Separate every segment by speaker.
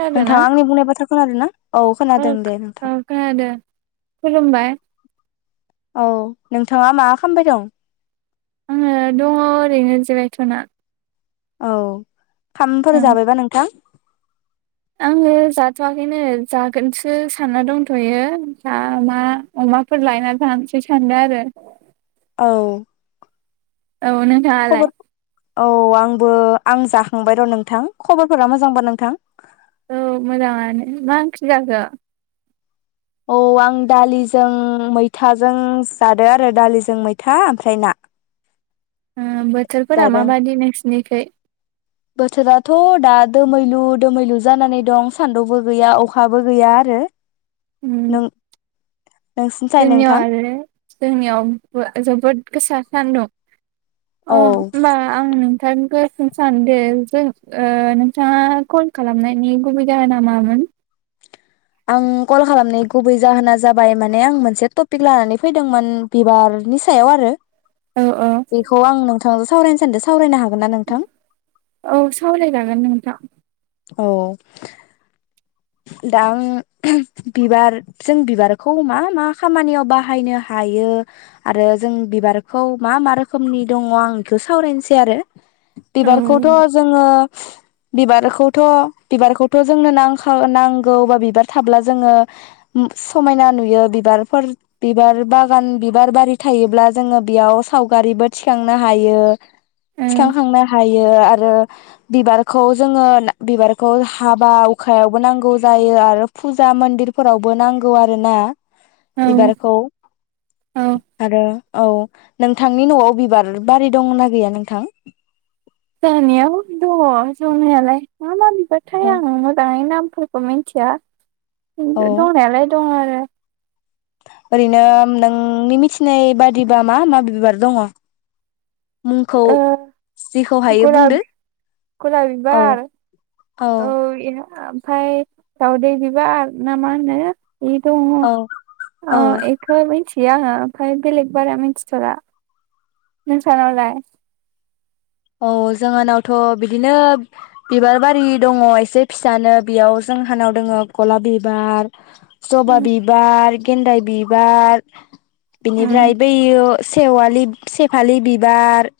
Speaker 1: खोनादोंना
Speaker 2: नोंथाङा आंनि बुंनाय बाथ्रा खोनादों ना औ खोनादों दे नोंथां
Speaker 1: औ खोनादों खुलुमबाय
Speaker 2: औ नोंथाङा मा खालामबाय दं?
Speaker 1: आङो दङ ओरैनो जिरायथ'ना।
Speaker 2: औ। ओंखामफोर
Speaker 1: ओं
Speaker 2: जाबायबा नोंथां?
Speaker 1: आङो जाथवाखैनो जागोनसो सानना दंथ'यो दा मा अमाफोर लायना जानोसै सादो आरो
Speaker 2: औ।
Speaker 1: औ नोंथां आलाय?
Speaker 2: खबर औ आंबो आं जाखांबाय र नोंथां खबरफोरा मोजांबा नोंथां?
Speaker 1: औ मोजां आनो मा ओंख्रि जाखो
Speaker 2: औ आं दालिजों मैथाजों जादों आरो दालिजों मैथा आरो ना
Speaker 1: ओ बोथोरफोरा मााबादि नोंसि निखै
Speaker 2: बोथोराथदा दोमैलु दोमैलु जानानै दं सानदुंबो गैया अखाबो गैया आरो।
Speaker 1: उम
Speaker 2: नों नोंसिनिसाय
Speaker 1: जोंनियाव
Speaker 2: नोंथां?
Speaker 1: आरो जोंनियावबो जोबोद गोसा सानदुं अ
Speaker 2: औ
Speaker 1: होमबा आं नोंथांखौ जों सानदो जों नोंथाङा कल खालामनायनि गुबै जाहोना मामोन?
Speaker 2: आं कल खालामनाय गुबै जाहोना जाबाय माने आं मोनसे टपिक लानानै फैदोंमोन बिबारनि सायाव आरो।
Speaker 1: औ
Speaker 2: बेखौ आं नोंथांजो सावरायनो सान्दों सावरायनोहा
Speaker 1: औ सावराय जागोन नोंथां
Speaker 2: औ दा आं बिबार जों बिबारखौ मा मा खामानियाव बाहायनो हायो आरो जों बिबारखौ मा मा रोखोमनि दङ' आं बेखौ सावरायनोसै आरो।
Speaker 1: औ
Speaker 2: बिबारखौथ जोङो बिबारखौथ बिबारखौथ जोंनो नां नांगौ बा बिबार थाब्ला जोङो समायना नुयो बिबारफोर बिबार बागान बिबार बारि थायोब्ला जोङो बेयाव सावगारिबो थिखांनो हायो।
Speaker 1: औ
Speaker 2: थिखांखांनो हा आरो बिबारखौ जोंङो बिबारखौ हाबा हुखायावबो नांगौ जायो आरो फुजा मन्दिरफोरावबो नांगौ आरो ना। बिबारखौ
Speaker 1: औ
Speaker 2: आरो औ नोंथांनि न'आव बिबार बारि दंना गैया नोंथां?
Speaker 1: जानियाव दङ' जनायालाय मा मा नाथाय आङो दायो नाम खौ मिन्थिया
Speaker 2: औ
Speaker 1: दंनायालाय दङ' आ [inaudible]
Speaker 2: ओरैनो नोंनि मिथिनाय बादिबा मा मा बिबार दङ' मुंखौ
Speaker 1: ओ
Speaker 2: जेखौ हायो
Speaker 1: गलाब
Speaker 2: बुंदो
Speaker 1: गलाब
Speaker 2: औ
Speaker 1: बिबार
Speaker 2: औ।
Speaker 1: ओमफ्राय दावदै बिबार ना मा होनो बे दङ'
Speaker 2: औ
Speaker 1: आ
Speaker 2: औ
Speaker 1: एख ओमफ्राय आङो बेलेग बारा मिन्थिथला नोंसानावलाय?
Speaker 2: औ जोंहानावथ' बिदिनो बिबार बारि दङ' एसे फिसानो बेयाव जोंहानाव दङो गलाब बिबार जबा
Speaker 1: उम
Speaker 2: बिबार गेन्दाय बिबार
Speaker 1: उम
Speaker 2: बिनिफ्राय बैयो सेवालि सेफालि बिबार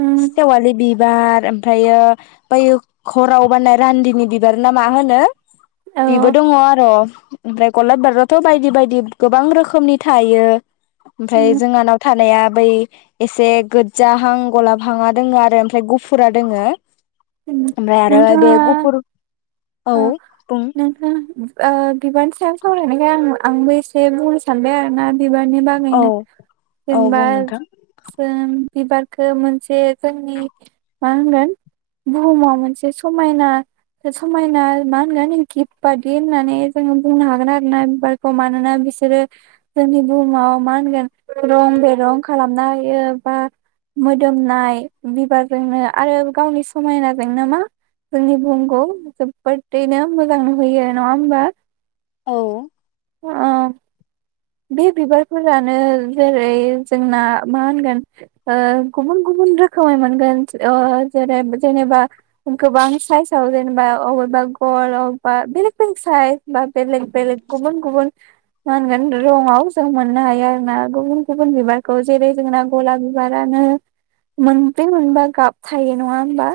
Speaker 1: उम
Speaker 2: सेवालि बिबार ओमफ्रायो बैयो हराव बारनाय रान्दिनि बिबार ना मा होनो। बेबो
Speaker 1: औ
Speaker 2: दङ आरो। ओमफ्राय गलाब बिबाराथ बायदि बायदि गोबां रोखोमनि थायो।
Speaker 1: उम
Speaker 2: ओमफ्राय जोंहानाव थानाया। बै एसे गोजाहां गलाब। बिफांआ दङ आरो ओमफ्राय गुफुरा दोङो।
Speaker 1: उम
Speaker 2: दा आरो बे
Speaker 1: नोंथाङा
Speaker 2: गुफुर। औ बुं
Speaker 1: नोंथां बिबारनि सायाव सावरायनायखो आं आंबो एसे बुंनो सानबाय आरोना। बिबारनि
Speaker 2: औ
Speaker 1: बागैनो
Speaker 2: औ
Speaker 1: जेनेबा
Speaker 2: बुं नोंथां
Speaker 1: जों। बिबारखौ मोनसे जोंनि मा होनगोन बुहुमाव मोनसे समायना। समायना मा होनगोन गिफ्ट बायदि होननानै जोङो बुंनो हागोन आरोना बिबारखौ मानोना बिसोरो जोंनि बुहुमाव मा होनगोन रं बेरं खालामना हायो बा मोदोमनाय बिबारजोंनो आरो गावनि समायनाजोंनो मा जोंनि बुहुमखौ। जोब्बोदैनो मोजां नुहयो नङा होमबा।
Speaker 2: औ।
Speaker 1: अ। बे बिबारफोरानो जेरै जोंना मा होनगोन ओ गुबुन गुबुन रोखोमै मोनगोन ओ जेरै जेनेबा गोबां साइजाव जेनेबा अबेबा गल अबेबा बेलेग बेलेग साइज बा बेलेग बेलेग गुबुन गुबुन मा होनगोन। रंआव जों मोननो हायो आरो ना गुबुन गुबुन बिबारखौ जेरै जोंना गलाब बिबारानो मोनब्रै मोनबा गाब थायो नङा होमबा।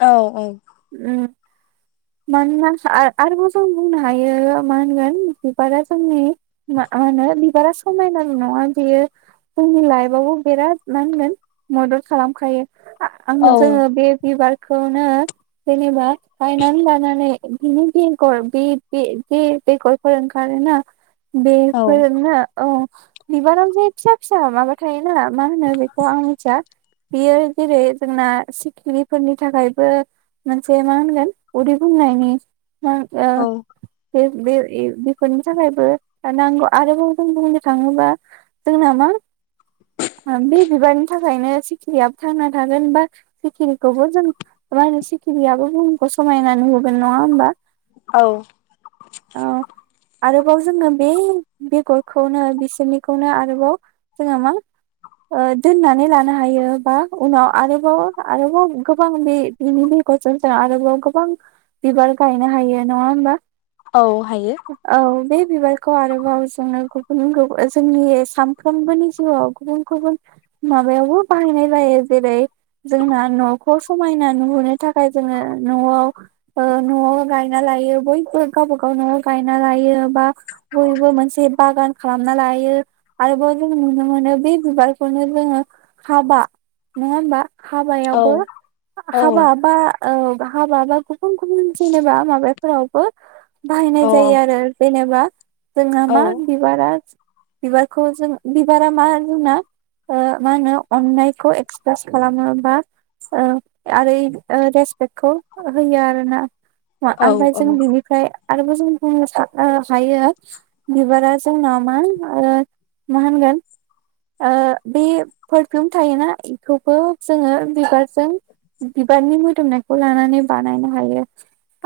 Speaker 2: औ औ।
Speaker 1: उम मानोना आ आरोबाव जों बुंनो हायो मा होनगोन बिबारा जोंनि मा होनो बिबारा समायनाल नङा बियो जोंनि लाइफआवबो बिराद मा होनगोन मदद खालामखायो।
Speaker 2: औ
Speaker 1: आंङो जोङो बे बिबार। खौनो। जेनबा गायनानै लानानै बिनि बेगर बि बे बे बेगरफोर ओंखारो ना।
Speaker 2: औ
Speaker 1: बेफोरनो ओ। बिबारावजे फिसा फिसा माबाथायायो ना मा होन बेखौ आं मिथिया। बियो जेरै जोंना सिखिरिफोरनि थाखायबो। मोनानसे मा होनगोन उदै बुंनायनि।
Speaker 2: औ
Speaker 1: [unintelligible] बे बे बेफोरनि थाखायबो नांगौ आरोबाव जों बुंनो थाङोबा जोंना मा बे बिबारनि थाखायनो सिखिरिया थांना थागोन बा सिखिरिखौबो जों मा होनो खिरियाबो बुहुमखौ समायना नुहोगोन नङा होमबा।
Speaker 2: औ।
Speaker 1: औ आरोबाव जोङो बे बेगरखौनो बिसोरनिखौनो आरोबाव जोङो मा ओ दोन्नानै लानो हायो बा उनाव आरोबाव। आरोबाव गोबां बे बिनि बेग [unintelligible] आरोबाव गोबां बिबार गायनो हायो नङा होमबा।
Speaker 2: औ हायो
Speaker 1: औ बे बिबारखौ आरोबाव जोङो गुबुन गुब जोंनि सानफ्रोमबोनि जिउआव गुबुन गुबुन माबायावबो बाहायनाय जायो जेरै जोंना न'खौ समायना नुहोननो थाख [unintelligible] जोङो न'आव ओ न'आव गायना लायो बयबो गाबागाव न'आव गायना लायो। बा बयबो मोनसे बागान खालामना लायो आरोबाव जों नुनो मोनो बे बिबारखौनो जोङो हाबा नङा होमबा
Speaker 2: औ
Speaker 1: हाबायावबो
Speaker 2: औ औ
Speaker 1: हाबाबा औ हाबा बा गुबुन गुबुन जेनेबा माबाफोरावबो बाहायनाय
Speaker 2: औ
Speaker 1: जायो आरो जेने बा जोंहा
Speaker 2: औ
Speaker 1: मा बिबारा बिबारखौ जों बिबारा मा जोंना ओ मा होनो अन्नायखौ एक्सप्रेस खालामो बा ओ आरै ओ रेसपेक्टखौ होयो आरो ना
Speaker 2: औ
Speaker 1: ओमफ्राय
Speaker 2: औ
Speaker 1: जों बिनिफ्राय आरोब जों बुंनो हायो बिबारा जोंनाव मा मा होनगोन बे पारफिउम थायोना बेखौबो जोङो बिबारजों बिबारनि मोदोमनायखौ लानानै बानायनो हायो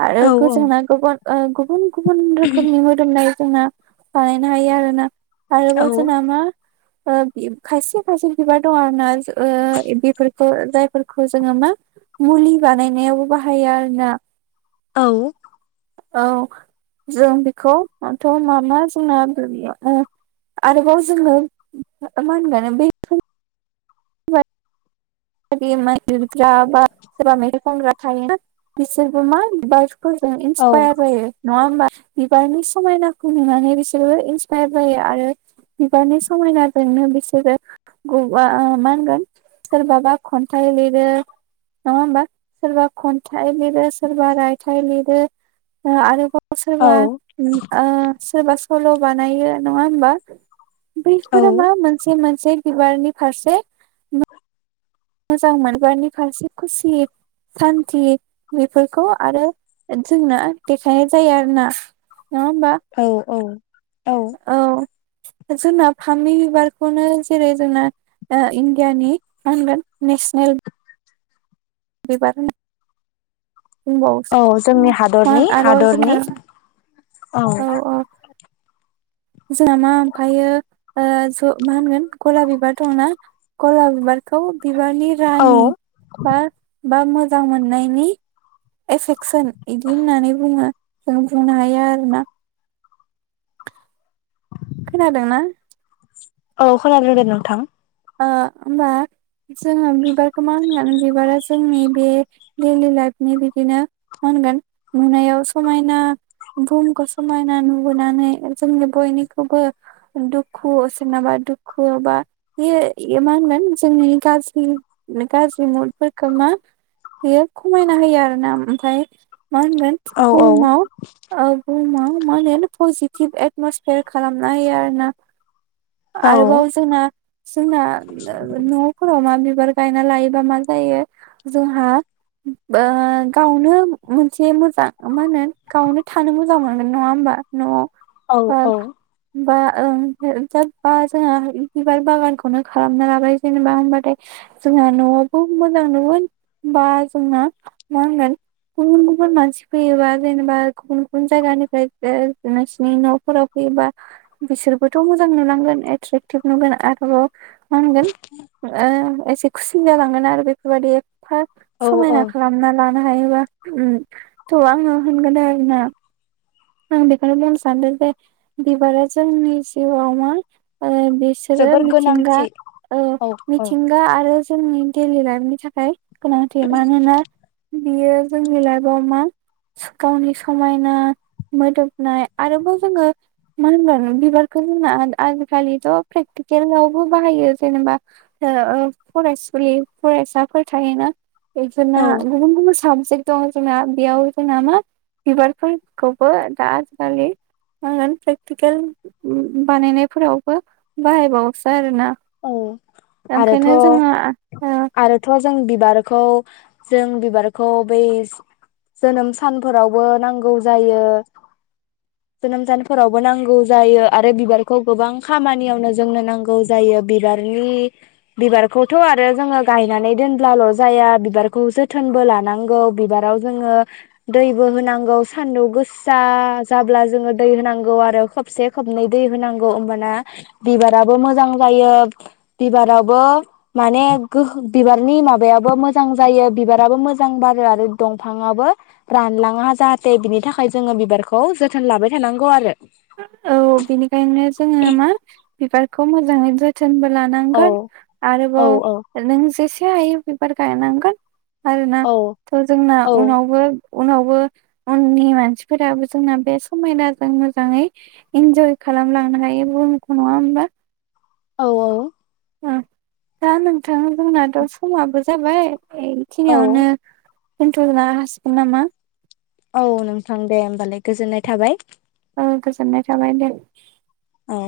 Speaker 1: आरो
Speaker 2: औ
Speaker 1: गोजौना गुबुन ओ गुबुन गुबुन रखोमनि मदोमनाय जोंना बानायनो हायो आरोना
Speaker 2: औ
Speaker 1: आरोबाव जोना मा ओ बि खायसे खायसे बिबार दङ आरोना बेफोरखौ जायफोरखौ जोङो मा मुलि बानायनायावबो बाहायो आरोना
Speaker 2: औ
Speaker 1: औ जों बेखौथ मा मा जोंना ओ आरोबाव जोङो मा होनगानो बैफै मा लिरग्रा बा सोरबा मेथाइ खनग्रा थायोना बिसोरबो मा बिबारख फोरजों इन्सपायार जायो नङा होमबा बिबारनि समायनाखौ नुनानै बिसोरबो इन्सपायार जायो आरो बिबारनि समायनाजोंनो बिसोरो मा होनगोन सोरबाबा खन्थाइ लिरो नङा होमबा सोरबा खन्थाइ लिरो सोरबा रायथाइ लिरो आरोबाव
Speaker 2: औ
Speaker 1: सोरबा ओ सोरबा सो सल' बानायो नङा होमबा बैफोरो मा मानसे मोन से बिबारनि फारसे मोजां मोनगानि फारसे खुसि सान्थि बेफोरखौ आरो जोंनो देखायनाय जायो आरोना नङा होमबा
Speaker 2: औ औ औ
Speaker 1: जोंना फामे बिबारखौनो जेरै जोंना इण्डियानि मा होनगोन नेसनेल बिबार होन
Speaker 2: औ जोंनि हादरनि
Speaker 1: आरोबाव
Speaker 2: हादरनि
Speaker 1: जोंना
Speaker 2: औ
Speaker 1: जोंना मा ओमफायो ज मा होनगोन गला बिबार दंना गलाब बिबारखौ बिबानि
Speaker 2: औ
Speaker 1: रानि बा बा मोजां मोननायनि एफेक्ट सोन इदि होननानै बुङो जों बुंनो हायो आरो ना खोनादोंना
Speaker 2: औ खोनादों दे नोंथां
Speaker 1: ओ होमबा जोङो बिबारखौ मा होनगोन बिबारा जोंनि बे दैलि लाइफनि बिदिनो मा होनगोन नुनायाव समायना बुहुमखौ समायना नुबोनानै जोंनि बयनिखौबो दुखु सोरनाबा दुखु बा बेयो इयो मा होनगोन जोंनि गाज्रि गाज्रि मुदफोरखौ मा बियो खमायना होयो आरो ना ओमफ्राय मा होनगोन
Speaker 2: औ औ
Speaker 1: बहुमाव ओ बुहुमाव माहोनो पजिटिभ एटमसिफेयार खालामना हायोआरोना
Speaker 2: औ
Speaker 1: आरोबाव जोंना जोंना न'फोराव आव बिबार गायना लायोबा मा जायो जोंहा ओ गावनो मोनसे मोजां मा होनो गावनो थानो मोजां मोनगोन नङा होमबा नआव
Speaker 2: औ औ
Speaker 1: बग बा ओं [unintelligible] जोंहा बि-बिबार बागानखौ खौनो खालामना लाबाय जेनेबा होनबाथाय जोंहा नआवबो मोजां नुगोन बा जोंहा मा होनगोन गुबुन गुबुन मानसि फैयोबा जेनेबा गुबुन गुबुन जायगानिफ्राय ओ नोंसिनि न'फोराव फैयोबा बिसोरबोथ मोजां नुलांगोन एट्रेक्टिभ नुगोन आरोबाव माहोनगोन ओ एसे खुसिन जालांगोन आरो बेफोरबायदि हा
Speaker 2: औ औ
Speaker 1: समायना खालामना ला नो हायोबा उम थ आङो होनगोन आरो ना आं बेखौनो बुंनो सानदों जे बिबारा जोंनि जिउआव मा ओ बिसोरो
Speaker 2: जोबोर
Speaker 1: मिथिंगा
Speaker 2: गोनांथि
Speaker 1: ओ
Speaker 2: औ औ
Speaker 1: मिथिंगा आरो जोंनि दैलिलाइभनि थाखाय गोनांथि मानोना बियो जोंनि लाइफआव मा स गावनि समायना मोदोमनाय आरोबाव जोङो मा होनगोन बिबारखौ जोंना आजिखालिथ प्रेकटिकेलावबो बाहायो जेनेबा ओ फरायसुलि फरायसाफोर थायोना बेसोरना
Speaker 2: औ
Speaker 1: गुबुन गुबन साब जेक्थ जोंना बेयाव जोंना मा बिबारफोरखौ बो दा आजिखालि ओ प्रेकटिकेल बानायनायफोरावबो बाहायबावोसै आरो ना
Speaker 2: आरोथ'
Speaker 1: ओंखायनो जोङो ओ
Speaker 2: आरोथ' जों बिबारखौ जों बिबारखौ बै जो-जोनोम सानफोरावबो नांगौ जायो जोनोम सानफोरावबो नांगौ जायो आरो बिबारखौ गोबां खामानियावनो जोंनो नांगौ जायो बिबारनि बिबारखौथ' आरो जोङो गायनानै दोनब्लाल जाया बिबारखौ जोथोनबो लानांगौ बिबाराव जोङो दैबो होनांगौ सानदुं गोसा जाब्ला जोङो दै होनांगौ आरो खोबसे खोबनै दै होनांगौ ओमबाना बिबाराबो मोजां जायो बिबारावबो माने गोहो बिबारनि माबायाबो मोजां जायो बिबाराबो मोजां बारो आरो दंफाङाबबो रानलाङा जाहाथे बिनि थाखाय जोङो बिबारखौ जोथोन लाबाय थानांगौ आरो
Speaker 1: औ बिनि खायनो जोङो मा बिबार खौ मोजांयै जो थोनबो
Speaker 2: औ
Speaker 1: लांगोन
Speaker 2: औ
Speaker 1: आरोबाव
Speaker 2: औ
Speaker 1: नों जेसे से हायो बिबार गायनांगोन आरोना
Speaker 2: औ
Speaker 1: थ जोंना
Speaker 2: औ
Speaker 1: उनावबो उनावबो उननि मानसिफोराबो जोंना बे समायनाजोंनो मोजाङै इन्जय खालामलांनो हायो बुहुमखौ नङा होमबा?
Speaker 2: औ औ
Speaker 1: दा नोंथां जोंनाथ समाबो जाबाय एखिनियावनो
Speaker 2: औ
Speaker 1: [unintelligible] हासिगोन नामा
Speaker 2: औ नोंथां होबालाय गोजोननाय थाबाय
Speaker 1: जोनाय थाबाय दे
Speaker 2: दे